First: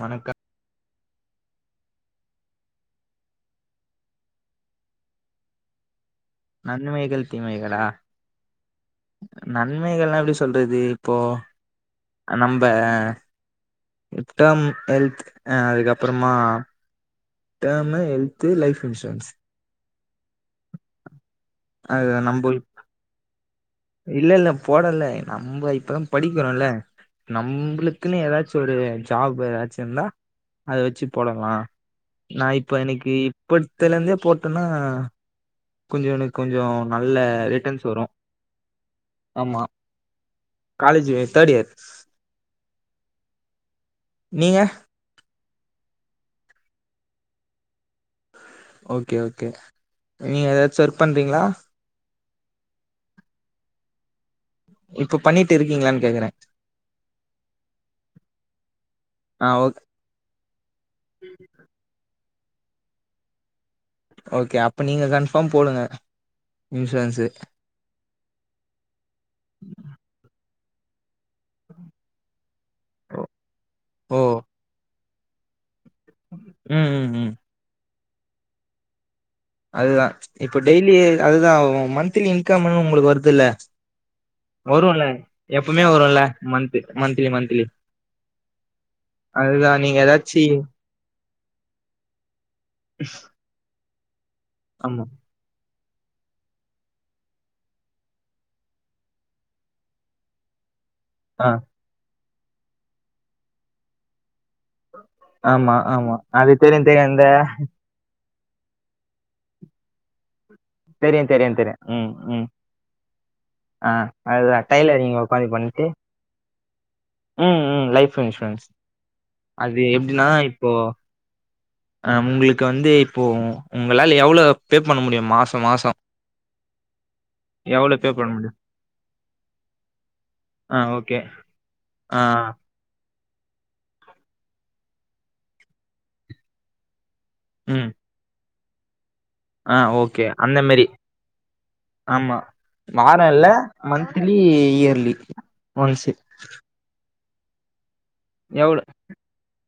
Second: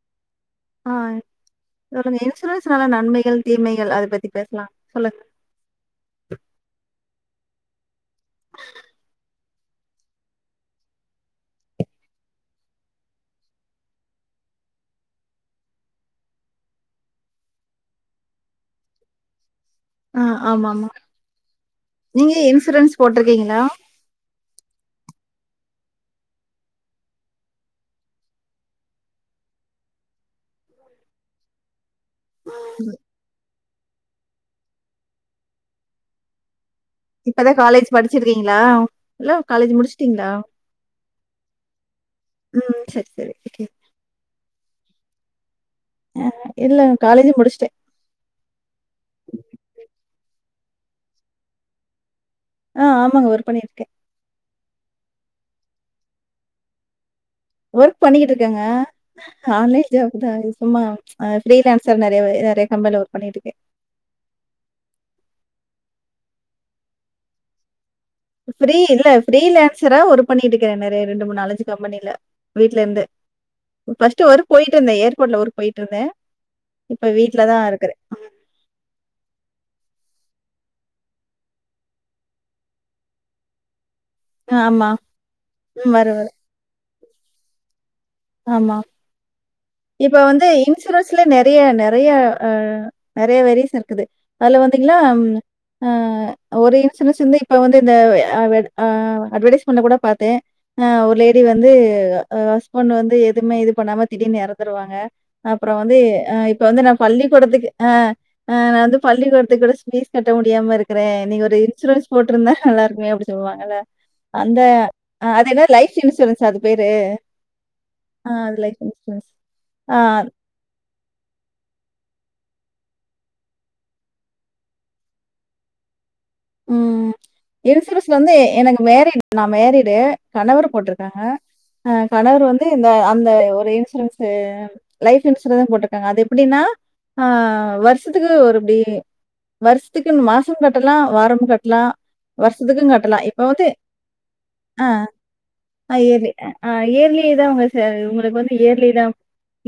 வணக்கம் அ சொல்லுங்க இன்சூரன்ஸ்னால நன்மைகள் தீமைகள் அத பத்தி பேசலாம் சொல்லுங்க நன்மைகள் தீமைகளா நன்மைகள்லா எப்படி சொல்றது இப்போ நம்ப டேம் ஹெல்த் அ அதுக்கப்பறமா டேம்மு ஹெல்து லைஃப் இன்சூரன்ஸ் அ ஆமா நீங்க இன்சூரன்ஸ் போட்டுருக்கீங்களா இல்லல்ல போடல நம்ம இப்பதா படிக்கிறோம்ல்ல நம்ளுக்குன்னு எதாச்சும் ஒரு ஜாப் எதாச்சுருந்தா அத வச்சு போடலா நா இப்ப இன்னக்கு இப்பத்துல இருந்தே போட்டன்னா கொஞ்ச எனக்கு கொஞ்ச நல்ல இப்பதான் ரிட்டன்ஸ் காலேஜ் வரு படிச்சிருக்கீங்களா? இல்ல ஆமா காலேஜ் முடிச்சுட்டீங்களா? காலேஜ்வே த்தேட் இயர் ம் செரி செரி ஓகே நீங்க ஆ இல்லங் காலேஜு முடிச்டே ஓகே ஓகே நீங்க ஏதாச்சு ஒர்க் பண்றீங்களா ஆ ஆமாங்க ஒர்க் பண்ணிருக்கே இப்ப பண்ணிட்டு இருக்கீங்களான்னு கேக்குறே வொர்க் பண்ணிக்கிட்டு இருக்கேங்க ஆ ஓக் ஆன்லை [unintelligible] தா சும்மா ஃப்ரீலான்ஸர் நெறைய நெறைய கம்பெனில ஒர்க் பண்ணிட்டு இருக்கே ஓகே அப்ப நீங்க கன்ஃபார்ம் போடுங்க இன்சூரன்ஸு ஃப்ரீ இல்ல ஃப்ரீ லான்சரா ஒர் பண்ணிட்டு இருக்கே நெறைய ரெண்டு மூணு நாலஞ்சு கம்பனியில வீட்ல இருந்தே ஓ பஸ்ட் ஒர்க் போயிட்டு இருந்தே ஏர்போர்ட்ல ஒருக்கு போயிட்டு இருந்தே ம் ம் இப்ப ம் வீட்லதா இருக்கே அதுதா இப்ப டெய்லி அதுதா மந்த்லி இன்கம்னு உங்களுக்கு வருதுல்ல ஆமா. வருல்ல எப்பவுமே ம் வரு வருல்ல மன்த் மந்த்லி மந்த்லி ஆமா அதுதா நீங்க இப்ப ஏதாச்சி வந்து இன்சூரன்ஸ்லயே நெறைய நெறைய ஆ நெறைய வேரிஎஸ் இருக்குது அதுல வந்தீங்களா ஆமா ஒரு இன்சூரன்ஸ் இருந்து இப்ப வந்து இந்த அட்வர்டைஸ்மெண்ட்ல கூட பாத்தே லேடி ஆ வந்து ஹஸ்பண்ட் வந்து எதுவுமே இது பண்ணாம திடீர்னு எறந்துருவாங்க அப்புற ஆமா வந்து ஆமா அ அது இப்ப வந்து தெரியு நா தெரியு இந்த பள்ளிக்கொடத்துக்கு ஆ ஆ நா வந்து பள்ளிக்கொடத்துக்கு கூட பீஸ் கட்ட முடியாம இருக்றே தெரியு நீங்க தெரியு ஒரு தெரியு ம் இன்சூரன்ஸ் ம் போட்ருந்தா நல்லா இருக்குமே அப்டி சொல்லுவாங்கல்ல ஆ அதுதா அந்த டைலரிங் உக்காந்து அது என்ன பண்ணிட்டு லைஃப் இன்சூரன்ஸா அது பேரு ம் ம் லைஃப் ஆ அது இன்சூரன்ஸ் லைஃப் இன்சூரன்ஸ். அது ஆ. எப்டின்னா இப்போ அ உங்களுக்கு வந்து இப்போ உங்களால எவ்ளோ பே பண்ண முடியு மாசமாசம் ம் இன்சூரன்ஸ் பண்ண வந்து முடியு எனக்கு மேரிட் நான் மேரிடு கணவர் ஆ போட்ருக்காங்க ஓகே ஆ கணவர் வந்து இந்த அந்த ஒரு இன்சூரன்ஸ் லைஃப் இன்சூரன்ஸ் போட்ருக்காங்க அது எப்டின்னா ஆ ம் வருஷத்துக்கு ஒரு இப்டி ஆ வருஷத்துக்கு ஓகே அந்த மாசம் மாரி கட்டலா வாரோ லா ஆமா வருஷத்துக்கு கட்டலா வாரோ இப்ப இல்ல வந்து மந்த்லி ஆ இயர்லி அ ஒன்ஸ் எது இ அ ஆ இயர்லிதா உங்க சே உங்களுக்கு வந்து எவ்ளோ இயர்லி தான்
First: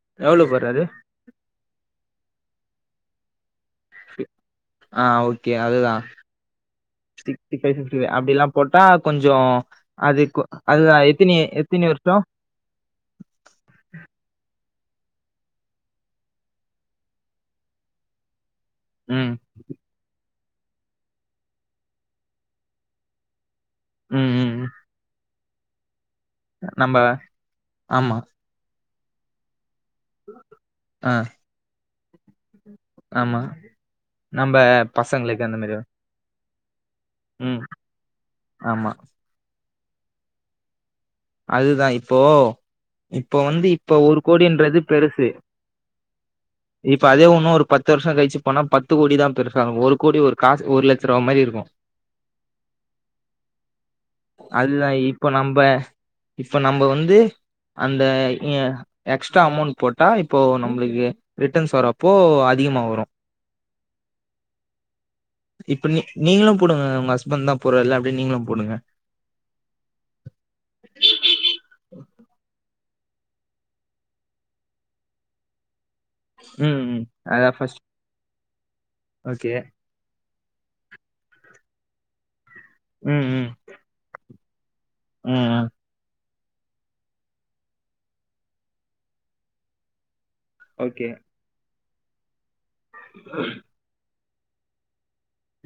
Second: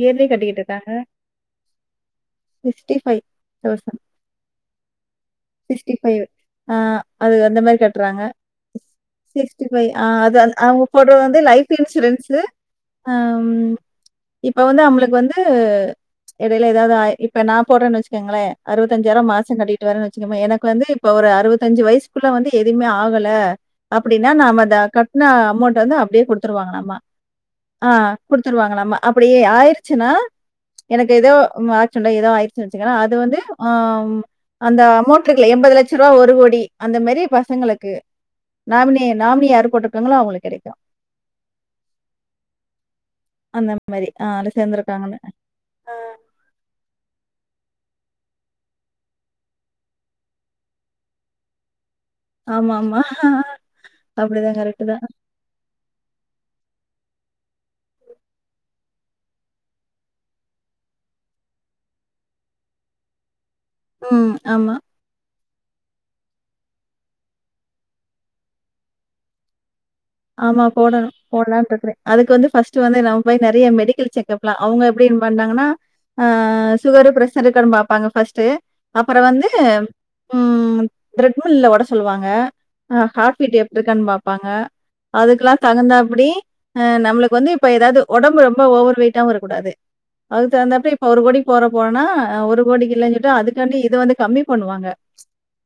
இயர்லி எவ்ளோ கட்டிக்கிட்டு ப்ரோ அது இருக்காங்க ஃபிப்டி ஃபைவ் தௌசன் ஆ ஓகே அதுதா சிக்ஸிடி ஃபைவ் அ அது சிக்ஸ்டி அந்த ஃபைவ் மாரி சிக்ஸ்டி ஃபைவ் கட்றாங்க அப்டிலா போட்டா ஸ் கொஞ்சோ சிக்ஸிடி ஃபை ஆ அது அவங்க அதுதா போட்றத் எத்தினி வந்து லைஃப் ல்த் எத்தினி வருஷோ இன்சுரன்சு ஆம் இப்ப வந்து அவுங்ளுக்கு வந்து இடையில ஏதாவது ஆயி இப்ப நா போட்றேன்னு வெச்சுக்கேங்களே அறுபத்தஞ்சாயிரம் ம் மாச கட்டிட்டு வரேனுவச்சிக்கம எனக்கு வந்து இப்ப ஒரு அறுவத்தஞ்சு வயசுகுள்ள வந்து எதுவுமே ஆகல அப்படின்னா ம் நாம ம் இத கட்ன அமௌண்ட் வந்து அப்டியே கொடுத் ட்ருவாங்க நம்ம ஆ ஆமா குடுத் துருவாங்க நம்ம அப்படியே ஆயிடுச்சுன்னா ஆ எனக்கு ஏதோ ம் ஆக்ஸிடன்ட் ஏதோ ஆயிட் சுன்னா வச்சுங்கன்னா அது வந்து ஆமா அ நம்ம அந்த அமௌண்ட் பசங்களுக்கு இருக்குல்ல அந்த எண்பது மாரி லட்சம் [unintelligible] ஒரு கோடி அந்த மேரி ம் பசங்களுக்கு ஆமா நாமினி நாமினி யாரு போட்டிருக்காங்ளோ அவங்களுக்கு கிடைக்கும் அதுதா இப்போ இப்போ வந்து அந்த இப்ப மாரி. ஒரு ஆ அதுல கோடின்றது சேர்ந்திருக்காங்கன்னு. பெருசு இப்ப அதே உண்ணும் ஒரு பத்து வருஷ கழிச்சு பண்ணா பத்து கோடிதா பெருசாகும் ஒரு கோடி ஒரு காசு ஒரு லட்ச ரூபா மாரி இருக்கே ஆமா ஆமா அப்படிதா கரெக்ட் அதுதா தா இப்ப நம்ப இப்ப நம்ம வந்து அந்த இ ஆ எக்ஸ்ட்ரா அமௌண்ட் போட்டா இப்போ நம்மளுக்கு ரிட்டர்ன்ஸ் வரப்போ அதிகமா வரோ அம் ஆமா இப்ப நீ நீங்களூ போடுங்க உங்க ஹஸ்பண்ட் தா போறார்ல்ல அப்டியே நீங்களூ போடுங்க ஆமா போடணு போட்லான்ட் இருக்கறே அதுக்கு வந்து ஃபர்ஸ்ட் ஃப்ர்ஸ்ட் வந்து நம்ம போய் நெறய மெடிக்கல் செக்கப்லா அவங்க எப்டி பண்ணாங்கன்னா ஆ ம் ம் சுகரு பிரஷர் அதா இருக்கான்னு ஃபர்ஸ்ட் பாபாங்க ஃபஸ்ட்டு அப்றோ வந்து ஓகே ம் த்ரெட்மில்ல ஓட சொல்லுவாங்க அ ம் ஹார்ட் ம் பீட் எப்டி இருக்கன் பாப்பாங்க ம் அதுக்கெல்லா ம் தகுந்தாப்படி அ நம்மளுக்கு வந்து இப்ப ஏதாது ஒடம்பு ரொம்ப ஓவர் வெயிட்டாவு இருக்கூடாது அதுக் தகுந்தாப்படி இப்ப ஓகே ஒரு கோடிக்கு போற போறனா ஒரு கோடிக்கு இல்லைனு சொல்ட்டு அதுக்காண்டி இது வந்து கம்மி பண்ணுவாங்க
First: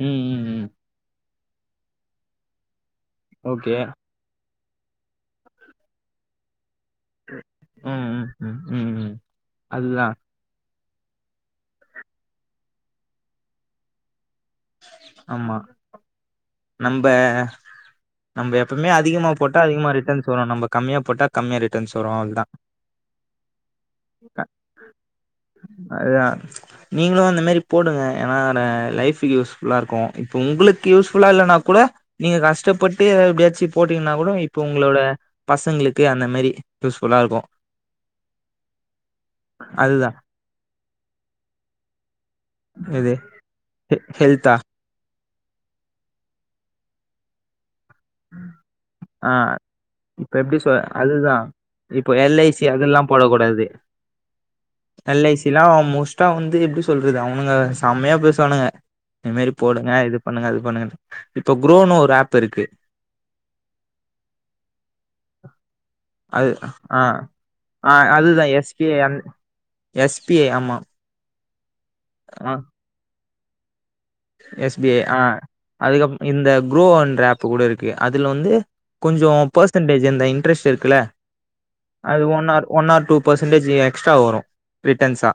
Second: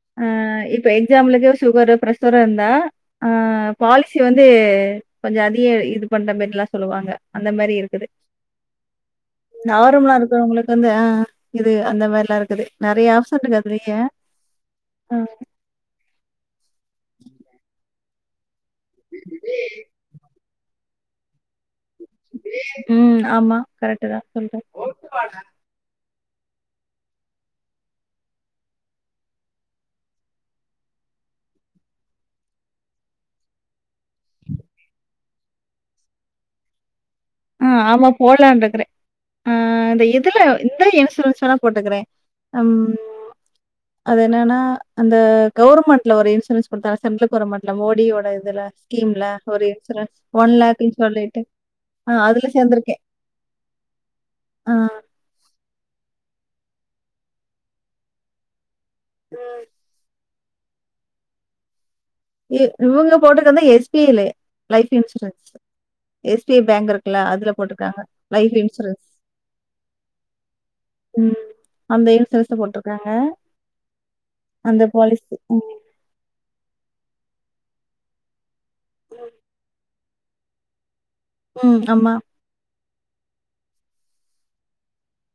ம் ஆ ம் ம் இப்ப எக்ஜாம்பிலுக்கு ஒரு சுகரு பிரஷரு இருந்தா ஆ ஓகே பாலி சி வந்து கொஞ்சோ அதிக இது பண்ற மேரில்லா சொல்லுவாங்க அந்த மாரி ம் இருக்குது ம் ம் ம் ம் அதுதா நார்மல்லா இருக்கறவங்களுக் வந்து ஆ இது அந்த மாரிலா இருக்குது நெறய ஆப்ஷன் இருக்குது அதுலயே ஆ, ஆமா நம்ப நம்ப எப் எப்பமே அதிகமா போட்டா அதிகமா ரிட்டன்ஸ் வரு நம்ம கம்மியா போட்டா கம்மியா ரிட்டன்ஸ் வரோ ம் ஆமா கரெக்ட் தா சொல்றோ அதுதா நீங்களூ அந்த மாரி போடுங்க ஏன்னா அதல லைஃப் யூஸ் ஃபுல்லா இருக்கோ இப்ப உங்களுக்கு யூஸ் ஃபுல்லா இல்லன்னாக் கூட நீங்க கஷ்டப்பட்டு எப்டியாச்சு போட்டீங்கன்னா கூட இப்ப உங்ளோட பசங்களுக்கு அந்த மாரி யூஸ் ஃபுல்லா இருக்கோ ம் ஆமா போட்லான் இருக்கறோ ஆ இந்த அதுதா இதுல இந்த இன்சூரன்ஸ் வேனா போட்டுக்கறோ ம் இது ஹெ அது ஹெல்த்தா என்னன்னா அந்த கவர்மெண்ட்ல ஒரு இன்சூரன்ஸ் குடுத்தாங்க சென்ட்ரல் கவர்மென்ட் அந்த மோடியோட இதுல ஸ்கீம்ல ஆ ஒரு இன்சூரன்ஸ் இப்ப ஒன் எப்டி சொ லேக்குன்னு அதுதா சொல்லிட்டு இப்போ ஆ அதுல எல்ஐசி சேந்திருக்கே அதெல்லா போடக் கூடாது ஆ எல்ஐசிலா அ மோஸ்ட்டா வந்து எப்டி சொல்றது அவனுங்க செம்மயா பேசுவானுங்க இந்த மாரி போடுங்க இது பண்ணுங்க அது பண்ணுங்க இப்ப குரோ ஒரு ஆப் எ இருக்கு இவங்க போட்டது வந்து எஸ் பி ஐ ல லைஃப் இன்சூரன்ஸ் எஸ் அது பி ஐ பேங்க் ஆ இருக்குல்ல அதுல ஆ போட்ருக்காங்க அதுதா life S K insurance N S B I ஆமா ம் அந்த ஆ இன்சூரன்ஸ்தா போட்ருக்காங்க எஸ் அந்த பி ஐ அ பாலிசி ம் அதுகப் இந்த குரோ அண்ட்ர ஆப் கூட இருக்கு அதுல வந்து கொஞ்சோ பர்சன்டேஜ் இந்த இன்ட்ரெஸ்ட் இருக்குல்ல ம் ஆமா அது one or one or two percentage extra வரும் ரிட்டர்ன்ஸா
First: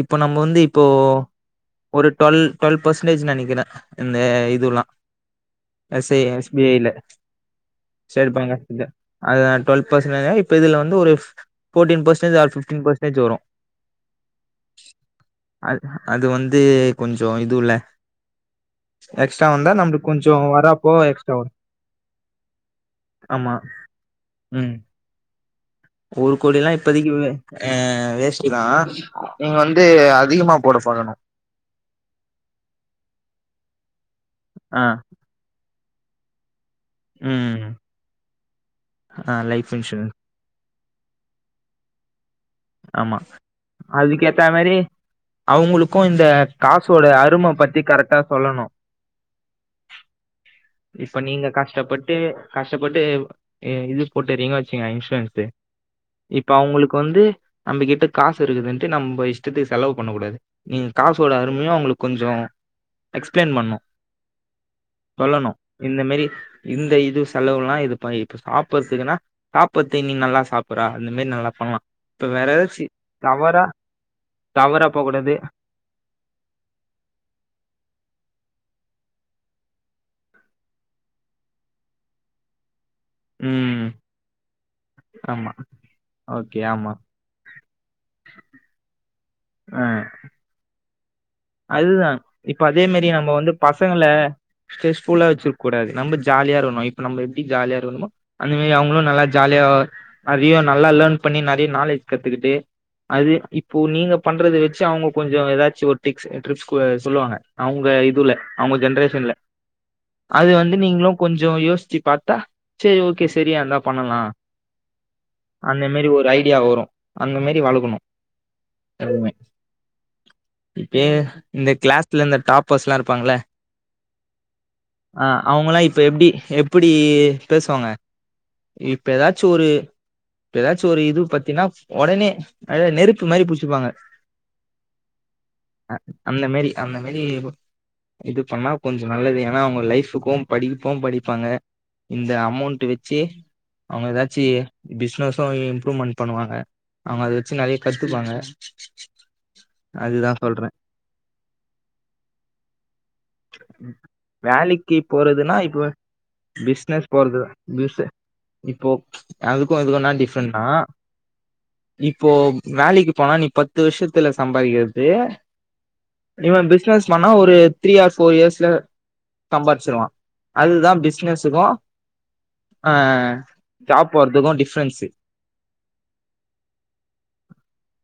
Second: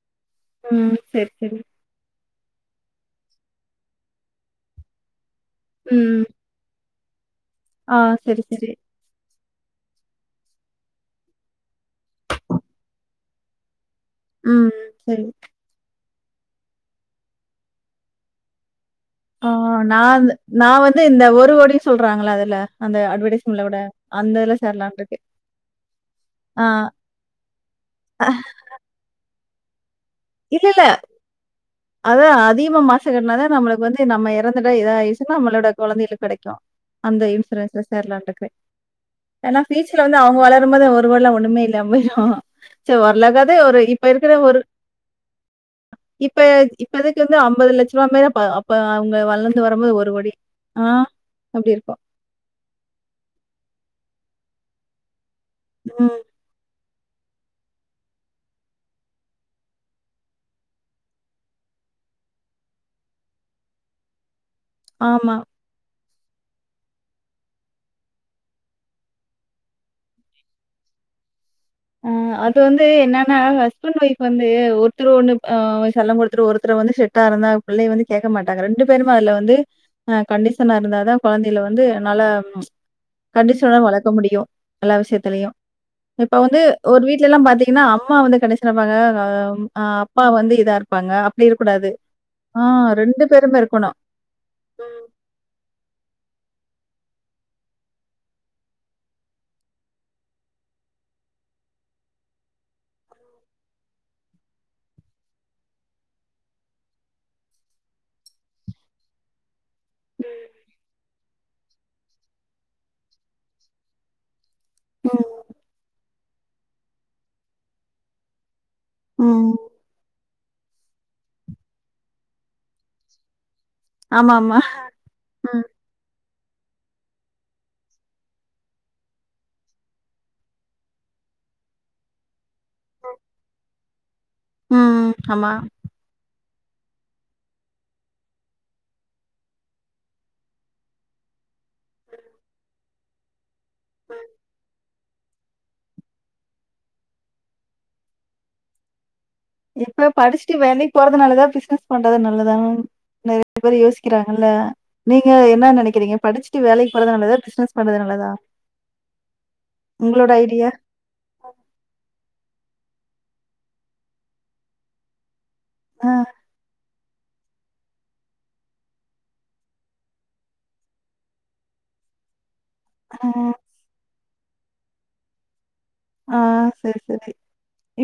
இப்போ நம்ம வந்து இப்போ ம் செரி செரி ஒரு ட்வல் ட்வல் பர்சன்டேஜ்ன்னு நெனைக்கிற இந்த இதுல்லா மெசே ம் பி ஐ ல ஆ ஸ்டேட் செரி பேங்க் ஆப் செரி இத்தா அது ட்வல் பர்சன்டேஜ்னா இப்ப இதுல வந்து ஒரு fourteen percentage or fifteen percentage வரு ம் சரி அ அது வந்து கொஞ்சோ இதுல்ல எக்ஸ்ட்ரா ஆ வந்தா நா நம்மளுக்கு வந் கொஞ்சோ நா வரப்போ வந்து இந்த எக்ஸ்ட்ரா ஒரு வரு கோடினு சொல்றாங்கில்ல அதுல அந்த ஆமா அட்வர்டைஸ்மெண்ட்ல கூட அந்த இதுல ம் சேரலானுட்டு இருக்கே ஒரு ஆ கோடில்லா இப்பதைக்கு அ வேஸ்ட் தா நீங்க வந்து அதிகமா போட இல்லல்ல பாக்கணு அதா அதிகமா மாச கட்னாதா நம்மளுக்கு வந்து நம்ம எறந்துட்டா ஆ இதா யூஸ் நம்மளோட கொழந்தைங்களுக்கு கெடைக்கு அந்த ம் இன்சூரன்ஸ்ல சேரலான்ட்டு இருக்கே ஆ ஏன்னா லைஃப் பியூச்சர்ல இன்சூரன்ஸ் வந்து அவங்க வளரும் போது ஒரு கோடில்லா ஒண்ணுமே இல்லாம போயிரு சேரி ஆமா ஒரளவுக்காது ஒரு இப்ப இருக்கற அதுக்கேத்த ஒரு மாரி அவங்களுக்கு இந்த இப்ப இப்ப காசோட இதுக்கு வந்து அரும அம்பது பத்தி லட்ச ரூபா கரெக்டா மேல சொல்லணு அப்ப அவங்க வளந் து வரும்போது ஒரு கோடி இப்ப நீங்க கஷ்டப்பட்டு கஷ்டப்பட்டு அ இது போட்டுறீங்க வச்சுங்க இன்சூரன்ஸ்சு உம் இப்ப அவுங்களுக்கு வந்து நம்மகிட்ட காசு இருக்குதுன்ட்டு நம்ப இஷ்டத்துக்கு செலவு பண்ணக் கூடாது நீங்க காசோட அருமைய அங்களுக்கு கொஞ்சோ எக்ஸ்பிளென் பண்ணும் ஆமா. சொல்லணு இந்த மெறி இந்த இது செலவுல்லா இது ப இப்ப சாப்றதுக்குன்னா சாப்பற்து நீ நல்லா சாப்புற்றா அந்த மாறி நல்லா பண்லா ஆ இப்ப வேற அது வந்து ஏதாச்சு என்னன்னா தவறா ஹஸ்பண்ட் ஒய்ஃப் வந்து தவறா போக ஒருத்தர் கூடாது ஒண்ணு செல்லம் குடுத் ஒருத்தர் ஒருத்தர வந்து ஷெட்டா இருந்தா பிள்ளைய வந்து கேக்க மாட்டாங்க ரெண்டு பேருமே அதுல வந்து அ கண்டிஷனா இருந்தாதா கொழந்தைல வந்து நல்லா கண்டிஷனா ம் வளக்க முடியு எல்லா விஷயத்தலையு ஆமா இப்ப வந்து ஓகே ஆமா ஒரு வீட்ல எல்லா பாத்தீங்கன்னா அம்மா வந்து கண்டிஷனா இருப்பாங்க ஆ அப்பா வந்து இதா இருப் பாங்க அப்டி இருக்க கூடாது அதுதா இப்ப ஆ ரெண்டு பேருமே இருக்கணு ஸ்ட்ரெஸ் ஃபுல்லா வச்சிருக்கூடாது நம்ம ஜாலியா இருக்கணு இப்ப நம்ம எப்டி ஜாலியா இருக்கணுமோ அந்த மாறி அவங்களும் நல்லா ஜாலியா நறிய நல்லா லேர்ன் பண்ணி நறிய நாலேஜ் கத்துக்கிட்டு அது இப்போ நீங்க பண்றது வச்சு அவங்க கொஞ்சோ ஏதாச்சு ஒரு டிப்ஸ் ட்ரிப்பிஸ் கூட சொல்லுவாங்க அவங்க இதுல அவங்க ஜென்ரேஷன்ல அது வந்து நீங்களு கொஞ்சோ யோசிச்சு பாத்தா சேரி ஓகே சரியா இருந்தா பண்ணலா ம், அந்த மெறி ஒரு ஐடியா வரும் அந்த மாறி வளக்கணு எப்பவுமே ம். இப்பயே இந்த கிளாஸ்ல இந்த டாப்பர்ஸ்லா இருப்பாங்கில்ல ஆமா ஆமா ஆ அவுங்கல்லா இப்ப எப்டி எப்டி பேசுவாங்க இப்ப எதாச்சு ஒரு இப்ப எதாச்சு ஒரு இது பாத்தீன்னா ஒடனே அத நெருப்பு மாரி புச்சுப்பாங்க ம் ம் ஆமா அ அந்த மேரி அந்த மேரி இது பண்ணா கொஞ்சோ நல்லது ஏன்னா அவுங்க லைஃபுக்கு படிப்பூ படிப்பாங்க இந்த அமௌண்ட் வச்சி அவங்க எதாச்சி பிஸ்னஸும் இம்ப்ரூவ்மெண்ட் பண்ணுவாங்க அவங்க அத வச்சு நெறைய கத்துப்பாங்க இப்ப அதுதா படிச்சுட்டு சொல்றே வேலைக்கு போறது நல்லதா பிஸ்னஸ் பண்றது நல்லதா நெறைய பேரு யோசிக்கிறாங்கல்ல வேலைக்கு நீங்க போறதுன்னா என்னா இப்ப நெனக்கிறீங்க படிச்சுட்டு வேலைக்கு பிசினஸ் போறது நல்லதா பிஸ்னஸ் பண்றது பிஸ் நல்லதா இப்போ அதுக்கோ இதுக்கு இன்னா உங்களோட டிஃப்ரெண்ட்னா ஐடியா? இப்போ வேலைக்கு போனா நீ பத்து வருஷத்துல சம்பாதிக்கிறது அ இவென் பிசினஸ் பண்ணா ஒரு த்ரீ ஆர் ஃபோர் இயர்ஸ்ல சம்பாச்சிருவா அதுதா பிஸ்னஸுக்கூ ஆ ஜாப் போறதுக்கூ டிஃப்ரென்ஸு ஆ சரி சரி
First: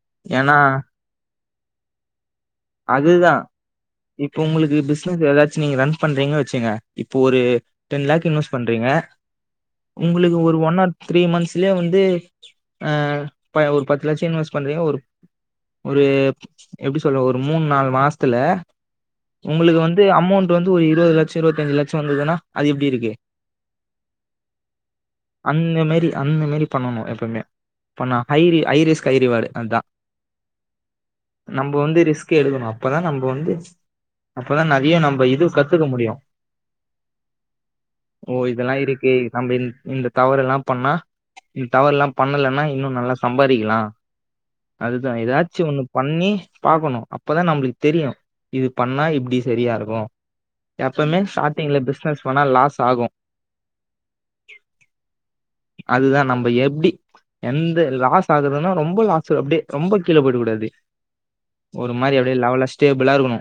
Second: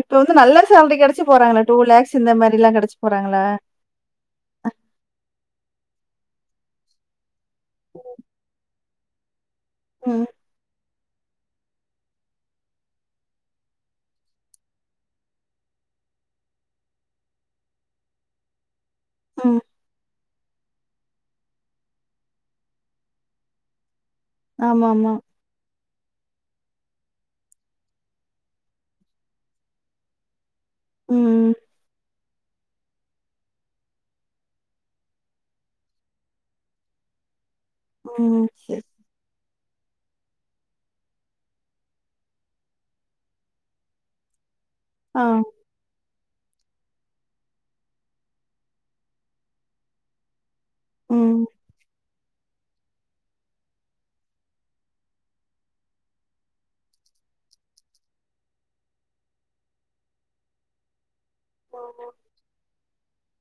இப்ப வந்து நல்ல ஏன்னா சால்ரி கெடச்சி போறாங்களே டூ லாக்ஸ் இந்த மாரிலா கெடைச்சி அதுதா போறாங்கள இப்ப உங்களுக்கு பிசினஸ் எதாச்சு நீங்க ரன் பண்றீங்கன்னு வச்சுங்க இப்போ ஒரு டென் லாக் இன்வெஸ்ட் பண்றீங்க ம், உங்களுக்கு ஒரு ஒன் ஆர் த்ரீ மந்த்ஸ்லியே வந்து ஆ பய ஒரு பத்து லட்சோ இன்வெஸ்ட் பண்றீங்க ஒரு ஒரு எப்டி சொல்றது ஒரு மூன் நால் மாஸ்த்துல ம். உங்களுக்கு வந்து அமோண்ட் இப்ப வந்து ஒரு இருவது லட்சோ இருவத்தஞ்சு லட்சோ வந்ததுன்னா அது எப்டி இருக்கு ஆமா ஆமா அந்த மேரி அந்த மேரி பண்ணணு எப்பமே பண்ணா ஹைரி ஐரிஸ்க் ஹைரிவார்டு அதா ம், நம்போ வந்து ரிஸ்க் எடுக்கணு அப்பதா நம்ப வந்து அப்பதா நெறய நம்ப இது கத்துக்க முடியு ஓ ம். சரி. இதெல்லா இருக்கு நம்ப இந்த தவறெல்லா பண்ணா இந் தவறுல்லா பண்ணலனா இன்னு நல்லா சம்பாறிக்கலா அதுதா ஆ, எதாச்சு ஒண்ணு பண்ணி பாக்கணு அப்பதா நம்புளுக்கு தெரியு இது பண்ணா இப்டி சரியா இருக்கு எப்பமே ம். ஸ்டாடிங்ல பிஸ்னஸ் பண்ணா லாஸ் ஆகு [inaudible] அதுதா நம்ம எப்டி எந்த லாஸ் ஆகுதுன்னா ரொம்ப லாஸ் அப்டே ரொம்ப கீழே போய்டகூடாது ப்ளா இருக்கனு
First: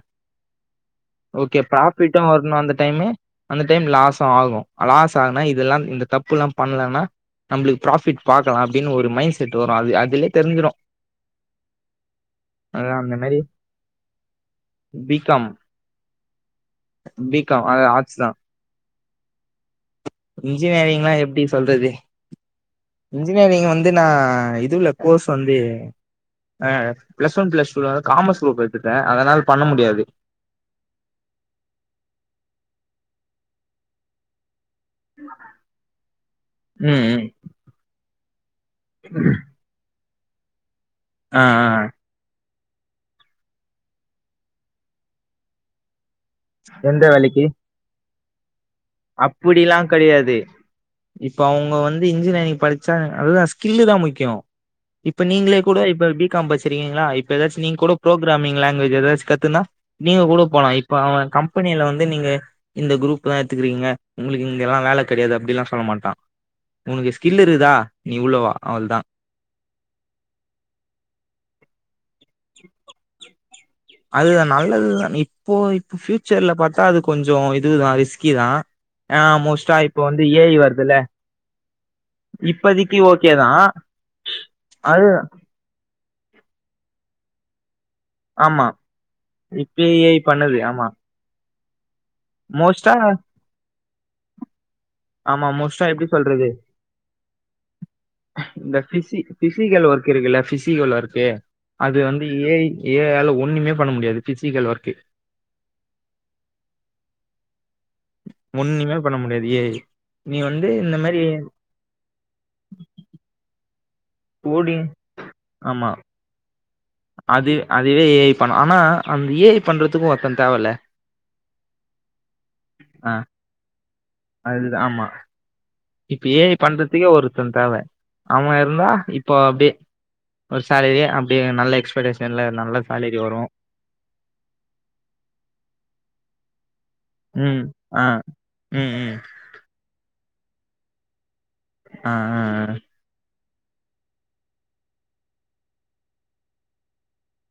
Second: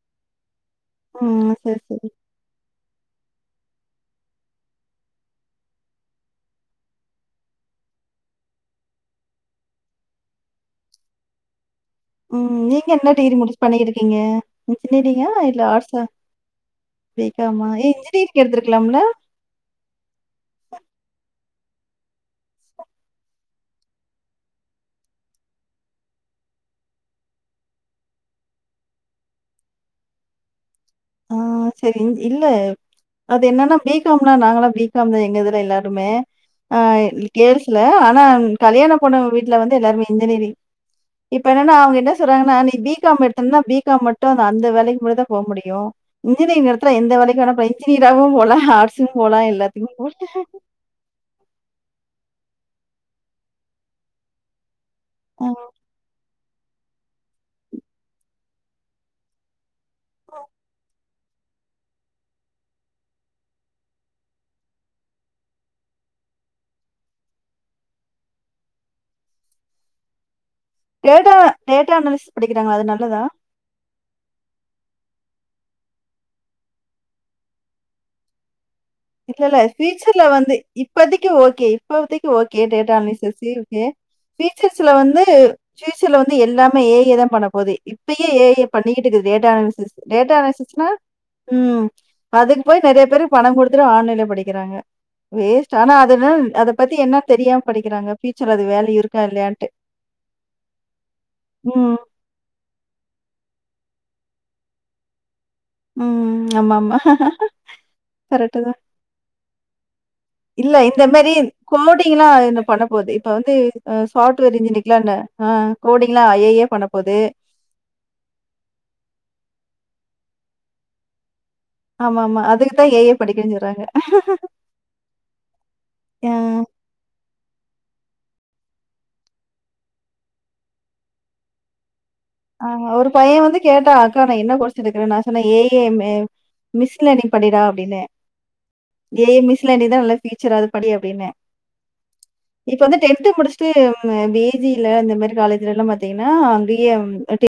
ம். ஓகே சரி, சரி. ப்ராபிட்டு வரணு அந்த டைமு அந்த டைம் லாஸு ஆகு லாஸ் ஆனா இதெல்லா இந்த தப்புலா பண்லனா நம்மளுக்கு ப்ராஃபிட் பாக்கலா அப்டின்னு ஒரு மைண்ட் செட் வரு அது அதுலே தெரி்ஞ்சிரு ம் நீங்க என்ன அந்த டி கிரி மாரி முடிச்சு பண்ணிட்டு இருக்கீங்க பி இஞ்சினேரிங்கா காம் இல்ல ஆட்ஸா பி காம் காமா அது ஏ இன்ஜினியரிங் எடுத்துருக்கலாம்ல இன்ஜினேரிங்லா எப்டி சொல்றது இன்ஜினேரிங் வந்து நா இதுல கோர்ஸ் வந்து அ ப்ளஸ் ஒன் ப்ளஸ் டூல காமஸ் க்ரூப் எட்த்துட்டே அதனால் பண்ண முடியாது ஆ சேரிங் இல்ல அது என்னன்னா பி காம் னா நாங்கல்லா பி காம் தா எங்க இதுல எல்லாருமே ஆ ம் ம் அ கேல்ஸ்ல ஆனா கல்யாண பொண்ணு வீட்ல வந்து எல்லார்மே இன்ஜினியரிங் ஆ இப்ப ஆ என்னனா அவுங்க என்ன சொல்றாங்கனா நீ பி காம் எடுத்திர்ந்தா பி காம் மட்டு அந்த அந்த வேலைக் மட்டுந்தா போ முடியு இன்ஜினியரிங் எடுத்துடா எந்த வேலைக்கு வேணா போலா இன்ஜினியராவு போலா, ஆட்ஸு போலா அப்டிலா எல்லாத்துமே போலா கெடையாது இப்ப அவுங்க வந்து இன்ஜினியரிங் படிச்சா அதுதா ஸ்கில்லு தா முக்கியோ இப்ப அ நீங்ளே கூட இப்ப பி காம் பச்சிரீங்களா இப்ப எதாச்சு நீங் கூட புரோக்ராமி்ங் லாங்வேஜ் எதாச்சு கத்துனா நீங்க கூட போலா இப்ப அவ கம்பெனில வந்து நீங்க இந்த க்ரூப் தா எத்துகிறீங்க உங்ளுக் இங்கெல்லா வேல கெடையாது அப்டில்லா சொல்ல மாட்டா உனக்கு ஸ்கில் இருக்குதா நீ உள்ள வா அவ்ள் தா டேட்டா டேட்டா அனலிஸ் படிக்கிறாங்கல்ல அது நல்லதா அதுதா நல்லதுதா இப்போ இப்போ ஃப்யூச்சர்ல பாத்தா அது கொஞ்ச இதுதா ரிஸ்க்கி தா ஆ மோஸ்ட்டா இப்ப வந்து ஏ ஐ வர்துல்ல கு ஓகே இப்போதிக்கு ஓகே டேட்டா அன்லைசஸு ஓகே ஃப்யூச்சர்ஸ்ல அது வந்து ஃப்யூச்சர்ல வந்து எல்லாமே ஏ ஐ யே தா பண்ண போது இப்பயே ஏ ஐ யே ஆமா பண் ணீட்டுக்குது டேட்டா இப்பயே அன்லைசஸ்ஸு ஏ ஐ டேட்டா பண்ணுது ஆமா அனலைசஸ்னா ம் அதுக்கு போய் மோஸ்ட்டா நெறைய பேருக் பணங்குடுத் துட்டு ஆன்லைன்லே படிக்கிறாங்க ஆமா வேஸ்ட்டு மோஸ்ட்டா ஆனா எப்டி சொல்றது அதென்னன் அத பத்தி என்னன் தெரியாம் படிக்கிறாங்க ஃப்யூச்சர் அது வேல்யூ இருக் தி ஃபிசிகல் ஒர்க் இருக்குல்ல ஃபிசிகல் ஒர்க்கு ம் அது ஏ வந்து ஐ ஏ ஐ ஆல ஒன்னுமே பண்ண முடியாது ஃபிசிகல் ஒர்க்கு ம் ஆமாமா கரெக்ட்டு தான். ஒன்னிமே பண்ண முடியாது ஏ ஐ நீ வந்து இந்த மாரி கோடிங்லா என்ன பண்ண போது இப்ப வந்து ம் சாஃப்ட்வேர் கோடிங் இன்ஜினிக்லா என்ன அ ஆமா கோடிங் லா ஏ ஐ பண்ண போது அது அதுவே ஏ ஐ பண்ணும் ஆனா அந்த ஏ ஐ பண்றத்துக்கு ஒர்த்த தேவல்ல ஆமா ஆமா அதுக்குதா ஏ ஐ படிக்கனு சொல்றாங்க அது தா ஆம் இப்ப அ ஏ ஐ பண்றத்துக்கே ஒருத்த தேவ அவ இருந்தா இப்போ அப்டே ஒரு சேலரியே அப்டே நல்ல எக்ஸ்படேஸ் ஆஆ ஒரு பைய வந்து கேட்டா அக்கா நா என்ன கோர்ஸ் எடுக்கறத் நா சொன்ன A I machine learning படிடா ம் அப்டின்னே ஆ ம் ம் ஏ ஐ மிஸ் லேர்னிங் தா நல்லா ஃப்யூச்சர் அது படி அப்டின்னே ஆ ஆ ஆ இப்ப வந்து டென்த்து முடிஸ் ட்டு நம்ம பி ஜி ல அந்த மாரி காலேஜ்லல்லா பாத்தீங்கனா அங்கயே அம் அ